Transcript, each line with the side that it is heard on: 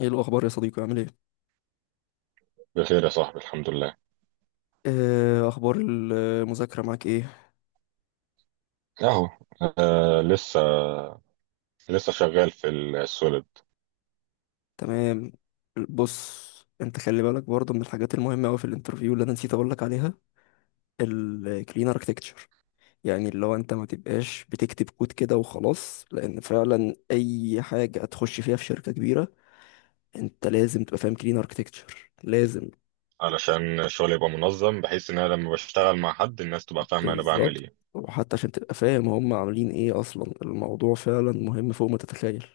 left: ايه الاخبار يا صديقي، عامل ايه؟
right: بخير يا صاحبي، الحمد لله.
left: آه، اخبار المذاكره معاك ايه؟
right: اهو. آه، لسه. لسه شغال في السوليد.
left: تمام. بص، انت خلي بالك برضه من الحاجات المهمه قوي في الانترفيو اللي انا نسيت اقول لك عليها، الكلين اركتكتشر. يعني اللي هو انت ما تبقاش بتكتب كود كده وخلاص، لان فعلا اي حاجه هتخش فيها في شركه كبيره انت لازم تبقى فاهم كلين اركتكتشر، لازم.
right: علشان الشغل يبقى منظم، بحيث ان انا لما بشتغل مع حد الناس تبقى فاهمة انا بعمل
left: بالظبط.
right: ايه.
left: وحتى عشان تبقى فاهم هم عاملين ايه اصلا، الموضوع فعلا مهم فوق ما تتخيل.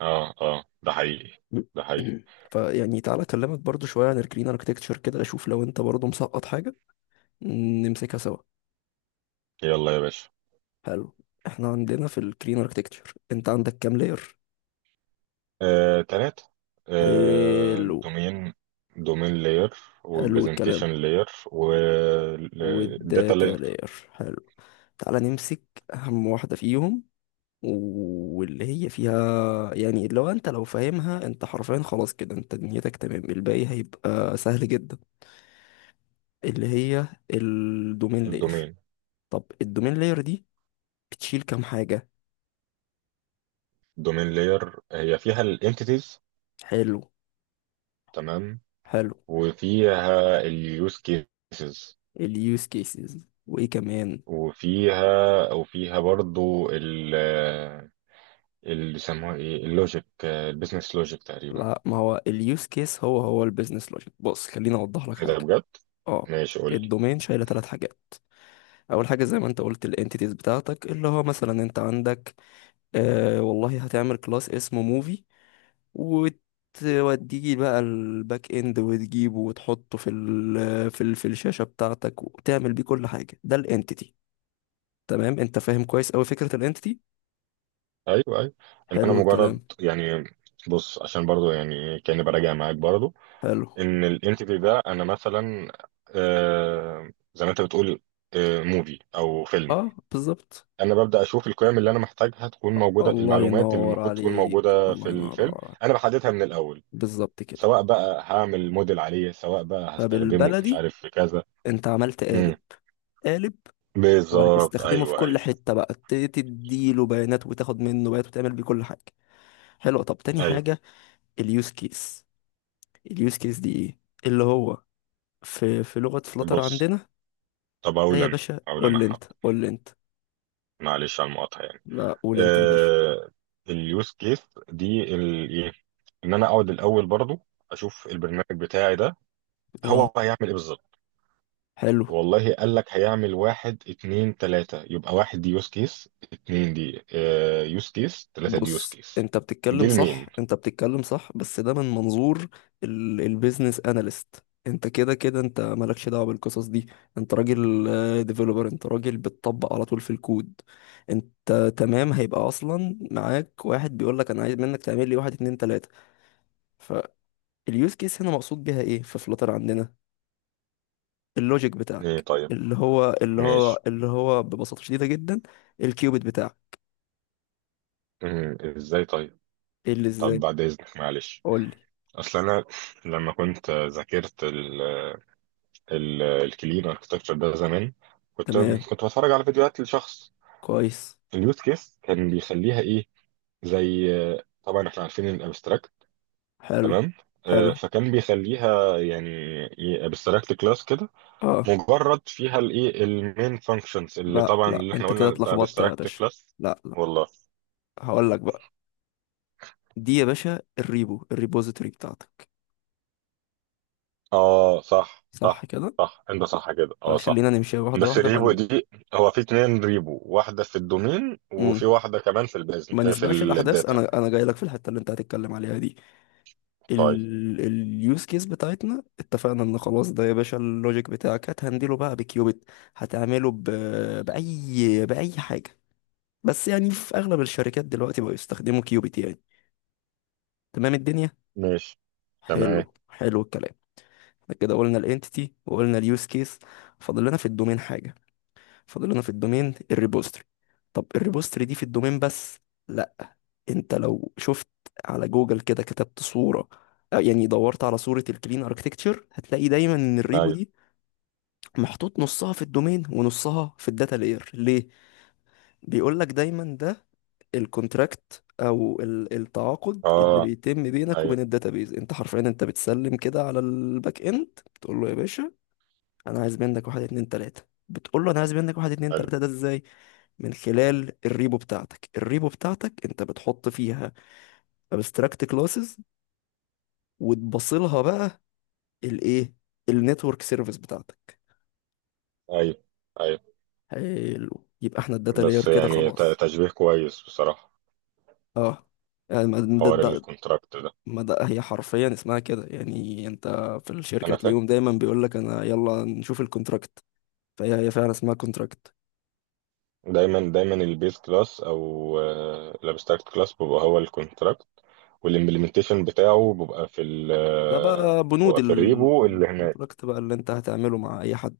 right: اه، اه، ده حقيقي. ده حقيقي.
left: فيعني تعالى اكلمك برضو شوية عن الجرين اركتكتشر كده، اشوف لو انت برضو مسقط حاجة نمسكها سوا.
right: يلا يا باشا.
left: حلو. احنا عندنا في الجرين اركتكتشر، انت عندك كام لاير؟
right: آه، تلاتة. آه،
left: حلو.
right: دومين. دومين لاير،
left: حلو الكلام.
right: وبرزنتيشن لاير، وداتا
left: والداتا
right: لاير.
left: لاير، حلو. تعالى نمسك اهم واحدة فيهم، واللي هي فيها يعني لو فاهمها انت حرفيا خلاص كده، انت دنيتك تمام، الباقي هيبقى سهل جدا. اللي هي الدومين لاير.
right: الدومين.
left: طب الدومين لاير دي بتشيل كام حاجة؟
right: دومين لاير هي فيها الانتيتيز.
left: حلو.
right: تمام.
left: حلو.
right: وفيها اليوز كيسز.
left: اليوز كيسز وايه كمان؟
right: وفيها وفيها برضو اللي بيسموها ايه، اللوجيك، البيزنس لوجيك تقريبا.
left: لا، ما هو اليوز كيس هو البيزنس لوجيك. بص خليني اوضح لك
right: كده
left: حاجة.
right: بجد؟
left: اه.
right: ماشي، قول لي.
left: الدومين شايلة ثلاث حاجات. اول حاجة زي ما انت قلت الانتيتيز بتاعتك، اللي هو مثلا انت عندك آه والله هتعمل كلاس اسمه موفي، وتوديه بقى الباك اند وتجيبه وتحطه في الشاشة بتاعتك وتعمل بيه كل حاجة. ده الانتيتي. تمام، انت فاهم كويس اوي فكرة الانتيتي.
right: ايوه ايوه. ان انا
left: حلو
right: مجرد
left: الكلام.
right: يعني. بص، عشان برضو يعني إيه، كاني براجع معاك برضو
left: حلو.
right: ان الانتيتي ده انا مثلا، آه، زي ما انت بتقول، آه، موفي او فيلم.
left: اه، بالظبط.
right: انا ببدا اشوف القيم اللي انا محتاجها تكون موجوده،
left: الله
right: المعلومات اللي
left: ينور
right: المفروض تكون
left: عليك،
right: موجوده
left: الله
right: في الفيلم.
left: ينور
right: انا
left: عليك.
right: بحددها من الاول،
left: بالظبط كده.
right: سواء بقى هعمل موديل عليه، سواء بقى هستخدمه في مش
left: فبالبلدي،
right: عارف في كذا.
left: انت عملت
right: امم.
left: قالب. قالب.
right: بالظبط،
left: وهتستخدمه في
right: ايوه
left: كل
right: ايوه.
left: حتة بقى تديله بيانات وتاخد منه بيانات وتعمل بيه كل حاجة. حلو، طب تاني
right: ايوه.
left: حاجة. اليوز كيس. اليوز كيس دي ايه؟ اللي هو في لغة فلاتر
right: بص،
left: عندنا.
right: طب
left: ده
right: اقول
left: يا
right: انا،
left: باشا
right: اقول
left: قول
right: انا
left: لي انت،
right: حاضر.
left: قول لي انت.
right: معلش على المقاطعه يعني.
left: لا، قول انت يا باشا.
right: آه، اليوز كيس دي إيه؟ ان انا اقعد الاول برضو اشوف البرنامج بتاعي ده،
left: اه.
right: هو هيعمل ايه بالظبط.
left: حلو.
right: والله قال لك هيعمل واحد اتنين تلاتة، يبقى واحد دي يوز كيس، اتنين دي يوز كيس، تلاتة دي يوز
left: بص،
right: كيس.
left: انت
right: دي
left: بتتكلم
right: المين.
left: صح، انت بتتكلم صح، بس ده من منظور البيزنس اناليست. انت كده كده انت مالكش دعوه بالقصص دي. انت راجل ديفلوبر، انت راجل بتطبق على طول في الكود. انت تمام، هيبقى اصلا معاك واحد بيقول لك انا عايز منك تعمل لي واحد اتنين تلاته. فاليوز كيس هنا مقصود بيها ايه في فلاتر عندنا؟ اللوجيك
right: إيه؟
left: بتاعك،
right: طيب
left: اللي هو اللي هو
right: ماشي.
left: اللي هو ببساطه شديده جدا الكيوبيت بتاعك.
right: مم، ازاي طيب؟
left: ايه اللي
right: طب
left: ازاي؟
right: بعد إذنك، معلش.
left: قول لي.
right: أصل أنا لما كنت ذاكرت ال ال الكلين اركتكتشر ده زمان، كنت
left: تمام.
right: كنت بتفرج على فيديوهات لشخص.
left: كويس.
right: اليوز كيس كان بيخليها إيه، زي، طبعا إحنا عارفين الأبستراكت،
left: حلو.
right: تمام.
left: حلو.
right: آه، فكان بيخليها يعني ابستراكت كلاس كده،
left: اه.
right: مجرد فيها الايه المين فانكشنز، اللي
left: لا
right: طبعا
left: لا،
right: اللي احنا
left: انت كده
right: قلنا
left: اتلخبطت يا
right: ابستراكت
left: باشا.
right: كلاس.
left: لا لا.
right: والله.
left: هقول لك بقى. دي يا باشا الريبو، الريبوزيتوري بتاعتك.
right: اه، صح
left: صح
right: صح.
left: كده.
right: صح، انت صح كده، اه، صح.
left: فخلينا نمشي واحده
right: بس
left: واحده، ما
right: ريبو
left: ن...
right: دي، هو في اتنين ريبو، واحدة في الدومين، وفي
left: مم.
right: واحدة كمان في البيزن
left: ما
right: آه، في
left: نسبقش الاحداث.
right: الداتا.
left: انا جاي لك في الحته اللي انت هتتكلم عليها دي.
right: طيب.
left: اليوز كيس بتاعتنا اتفقنا ان خلاص، ده يا باشا اللوجيك بتاعك هتهندله بقى بكيوبيت. هتعمله ب... باي باي حاجه. بس يعني في اغلب الشركات دلوقتي بقوا يستخدموا كيوبيت يعني. تمام الدنيا.
right: ماشي. تمام.
left: حلو. حلو الكلام. كده قلنا الانتيتي وقلنا اليوز كيس. فاضل لنا في الدومين حاجه. فاضل لنا في الدومين الريبوستري. طب الريبوستري دي في الدومين بس؟ لا. انت لو شفت على جوجل كده، كتبت صوره، يعني دورت على صوره الكلين اركتكتشر، هتلاقي دايما ان الريبو
right: ايوه.
left: دي محطوط نصها في الدومين ونصها في الداتا لاير، ليه؟ بيقول لك دايما ده الكونتراكت او التعاقد اللي
right: اه،
left: بيتم بينك
right: ايوه.
left: وبين الداتابيز. انت حرفيا انت بتسلم كده على الباك اند، تقول له يا باشا انا عايز منك واحد اتنين تلاتة. بتقول له انا عايز منك واحد اتنين
right: حلو.
left: تلاتة، ده ازاي؟ من خلال الريبو بتاعتك. الريبو بتاعتك انت بتحط فيها abstract classes وتبصلها بقى الايه النتورك سيرفيس بتاعتك.
right: ايوه ايوه.
left: حلو، يبقى احنا الداتا لاير
right: بس
left: كده
right: يعني
left: خلاص.
right: تشبيه كويس بصراحة.
left: اه. يعني
right: حوار الكونتراكت ده.
left: ما ده هي حرفيا اسمها كده، يعني انت في الشركه
right: انا فاهم.
left: تلاقيهم دايما بيقول لك انا يلا نشوف الكونتراكت. فهي فعلا اسمها كونتراكت.
right: دايما دايما البيز كلاس او الابستراكت كلاس بيبقى هو الكونتراكت، والامبلمنتيشن بتاعه بيبقى في ال
left: ده بقى
right: آه،
left: بنود
right: بيبقى في الريبو اللي هناك.
left: الكونتراكت بقى اللي انت هتعمله مع اي حد.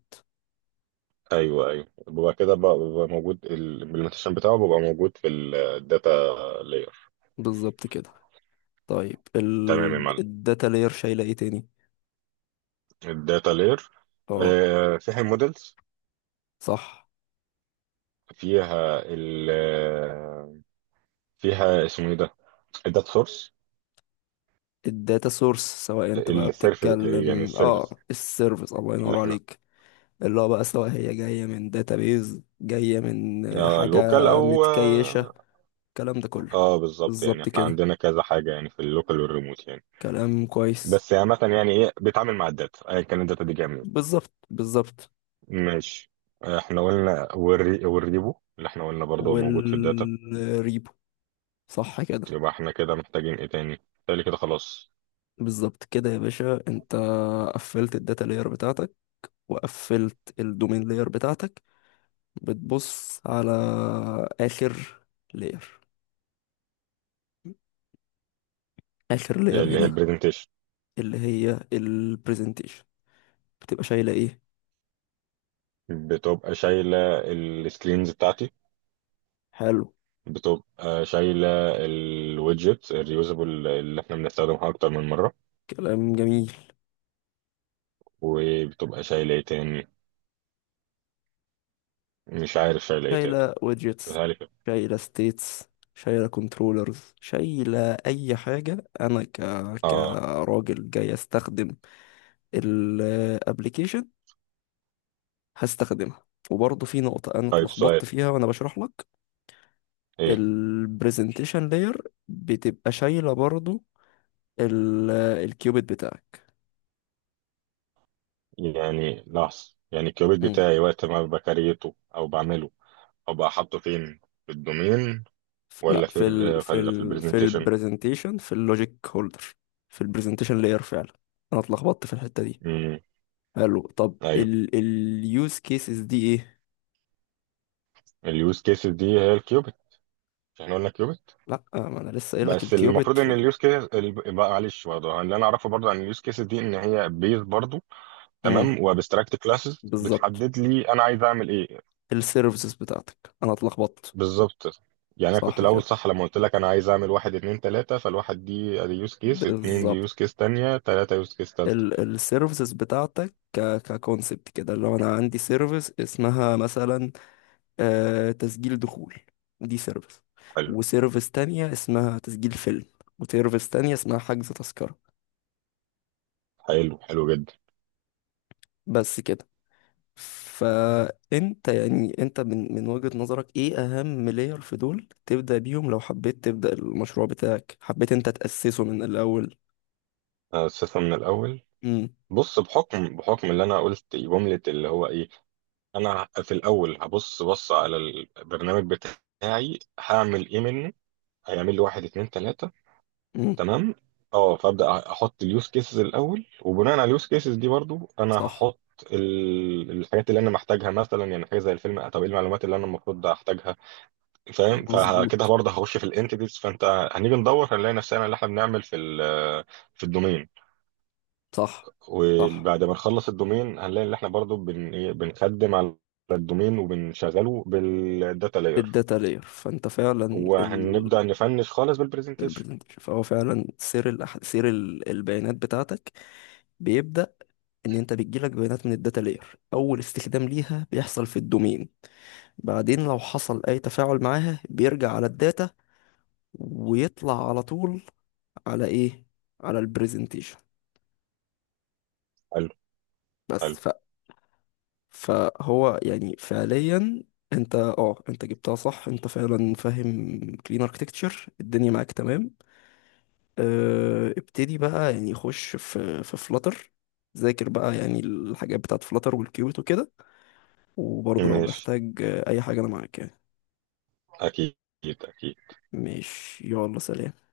right: ايوه ايوه، ببقى كده ببقى موجود، الامبلمنتيشن بتاعه ببقى موجود في الداتا لاير.
left: بالظبط كده. طيب
right: تمام يا معلم.
left: الداتا لاير شايله ايه تاني؟
right: الداتا لاير
left: اه،
right: فيها المودلز،
left: صح.
right: فيها ال آه، فيها اسمه ايه ده، الداتا سورس.
left: الداتا سورس. سواء انت بقى
right: السيرفيس يعني
left: بتتكلم
right: السيرفيس
left: السيرفيس، الله
right: اللي
left: ينور
right: احنا،
left: عليك. اللي هو بقى سواء هي جايه من داتابيز، جايه من
right: آه،
left: حاجه
right: لوكال او
left: متكيشه،
right: اه
left: الكلام ده كله.
right: آه، بالظبط، يعني
left: بالظبط
right: احنا
left: كده.
right: عندنا كذا حاجه يعني، في اللوكال والريموت يعني.
left: كلام كويس.
right: بس عامه يعني ايه بيتعامل مع الداتا ايا كان الداتا دي جايه منين.
left: بالظبط، بالظبط.
right: ماشي. احنا قلنا والريبو اللي احنا قلنا برضه هو موجود في الداتا.
left: والريبو، صح كده.
right: يبقى احنا كده محتاجين ايه تاني؟ تالي كده خلاص.
left: بالظبط كده يا باشا، انت قفلت الداتا لاير بتاعتك، وقفلت الدومين لاير بتاعتك. بتبص على آخر لاير. آخر لاير
right: اللي هي
left: هنا،
right: البرزنتيشن.
left: اللي هي البرزنتيشن، بتبقى شايلة ايه؟
right: بتبقى شايلة السكرينز بتاعتي.
left: حلو.
right: بتبقى شايلة الويدجت الريوزابل اللي احنا بنستخدمها اكتر من مرة.
left: كلام جميل.
right: وبتبقى شايلة ايه تاني؟ مش عارف شايلة ايه تاني.
left: شايلة ويدجتس،
right: سهلة كده.
left: شايلة ستيتس، شايلة كنترولرز، شايلة أي حاجة أنا
right: اه.
left: كراجل جاي أستخدم الابليكيشن هستخدمها. وبرضه في نقطة أنا
right: طيب، سؤال.
left: اتلخبطت فيها وأنا بشرح لك.
right: ايه؟
left: البرزنتيشن لاير بتبقى شايلة برضه ال- الكيوبيت بتاعك.
right: يعني لحظة، يعني الكيوبيت
left: مم.
right: بتاعي وقت ما بكريته او بعمله ابقى حاطه فين؟ في الدومين ولا
left: لا،
right: في ال- ولا في
left: في
right: البرزنتيشن؟
left: البرزنتيشن، في اللوجيك هولدر. في البرزنتيشن لاير فعلا. انا اتلخبطت في الحته دي.
right: امم.
left: حلو. طب
right: ايوه.
left: اليوز كيسز دي ايه؟
right: اليوز كيسز دي هي الكيوبت. مش احنا قلنا كيوبت؟
left: لا، ما انا لسه قايل لك
right: بس
left: الكيوبيت
right: المفروض
left: في
right: ان
left: ال-
right: اليوز كيس بقى، معلش برضه، اللي انا اعرفه برضه عن اليوز كيسز دي ان هي بيز برضه،
left: مم.
right: تمام، وابستراكت كلاسز
left: بالظبط.
right: بتحدد لي انا عايز اعمل ايه.
left: السيرفيسز بتاعتك انا اتلخبطت.
right: بالظبط. يعني انا كنت
left: صح
right: الاول
left: كده.
right: صح لما قلت لك انا عايز اعمل واحد اتنين تلاته، فالواحد دي ادي يوز كيس، اتنين دي
left: بالظبط.
right: يوز كيس تانيه، تلاته يوز كيس تالته.
left: السيرفيسز بتاعتك ككونسبت كده. لو انا عندي سيرفيس اسمها مثلا تسجيل دخول، ودي سيرفيس.
right: حلو.
left: وسيرفيس تانية اسمها تسجيل فيلم. وسيرفيس تانية اسمها حجز تذكرة.
right: حلو. حلو جدا.
left: بس كده. فانت يعني من وجهة نظرك ايه اهم لاير في دول تبدأ بيهم، لو حبيت تبدأ المشروع بتاعك، حبيت انت تأسسه من الاول؟
right: اسسها من الاول.
left: امم
right: بص، بحكم اللي انا قلت جمله اللي هو ايه، انا في الاول بص على البرنامج بتاعي هعمل ايه منه، هيعمل لي واحد اتنين تلاتة،
left: امم
right: تمام. اه، فابدا احط اليوز كيسز الاول، وبناء على اليوز كيسز دي برضو انا
left: صح،
right: هحط الحاجات اللي انا محتاجها، مثلا يعني حاجه زي الفيلم، طب ايه المعلومات اللي انا المفروض احتاجها، فاهم؟ فكده
left: مظبوط.
right: برضه هخش في الانتيتيز، فانت هنيجي ندور، هنلاقي نفسنا اللي احنا بنعمل في الدومين.
left: صح، صح.
right: وبعد ما نخلص الدومين هنلاقي ان احنا برضو بن... إيه، بنخدم على الدومين، وبنشغله بالداتا لاير،
left: بالداتا لاير، فانت فعلا ال
right: وهنبدأ نفنش خالص بالبرزنتيشن.
left: البرزنتيشن. فهو فعلا سير البيانات بتاعتك بيبدأ، ان انت بتجيلك بيانات من الداتا لاير، اول استخدام ليها بيحصل في الدومين. بعدين لو حصل اي تفاعل معاها بيرجع على الداتا ويطلع على طول على ايه؟ على البرزنتيشن.
right: حلو. حلو.
left: بس ف... فهو يعني فعليا انت جبتها صح. انت فعلا فاهم كلين اركتكتشر، الدنيا معاك تمام. اه، ابتدي بقى يعني، خش في فلاتر. ذاكر بقى يعني الحاجات بتاعت فلاتر والكيوت وكده. وبرضه لو
right: ماشي.
left: محتاج اي حاجة انا معاك يعني.
right: اكيد. اكيد.
left: ماشي، يلا سلام.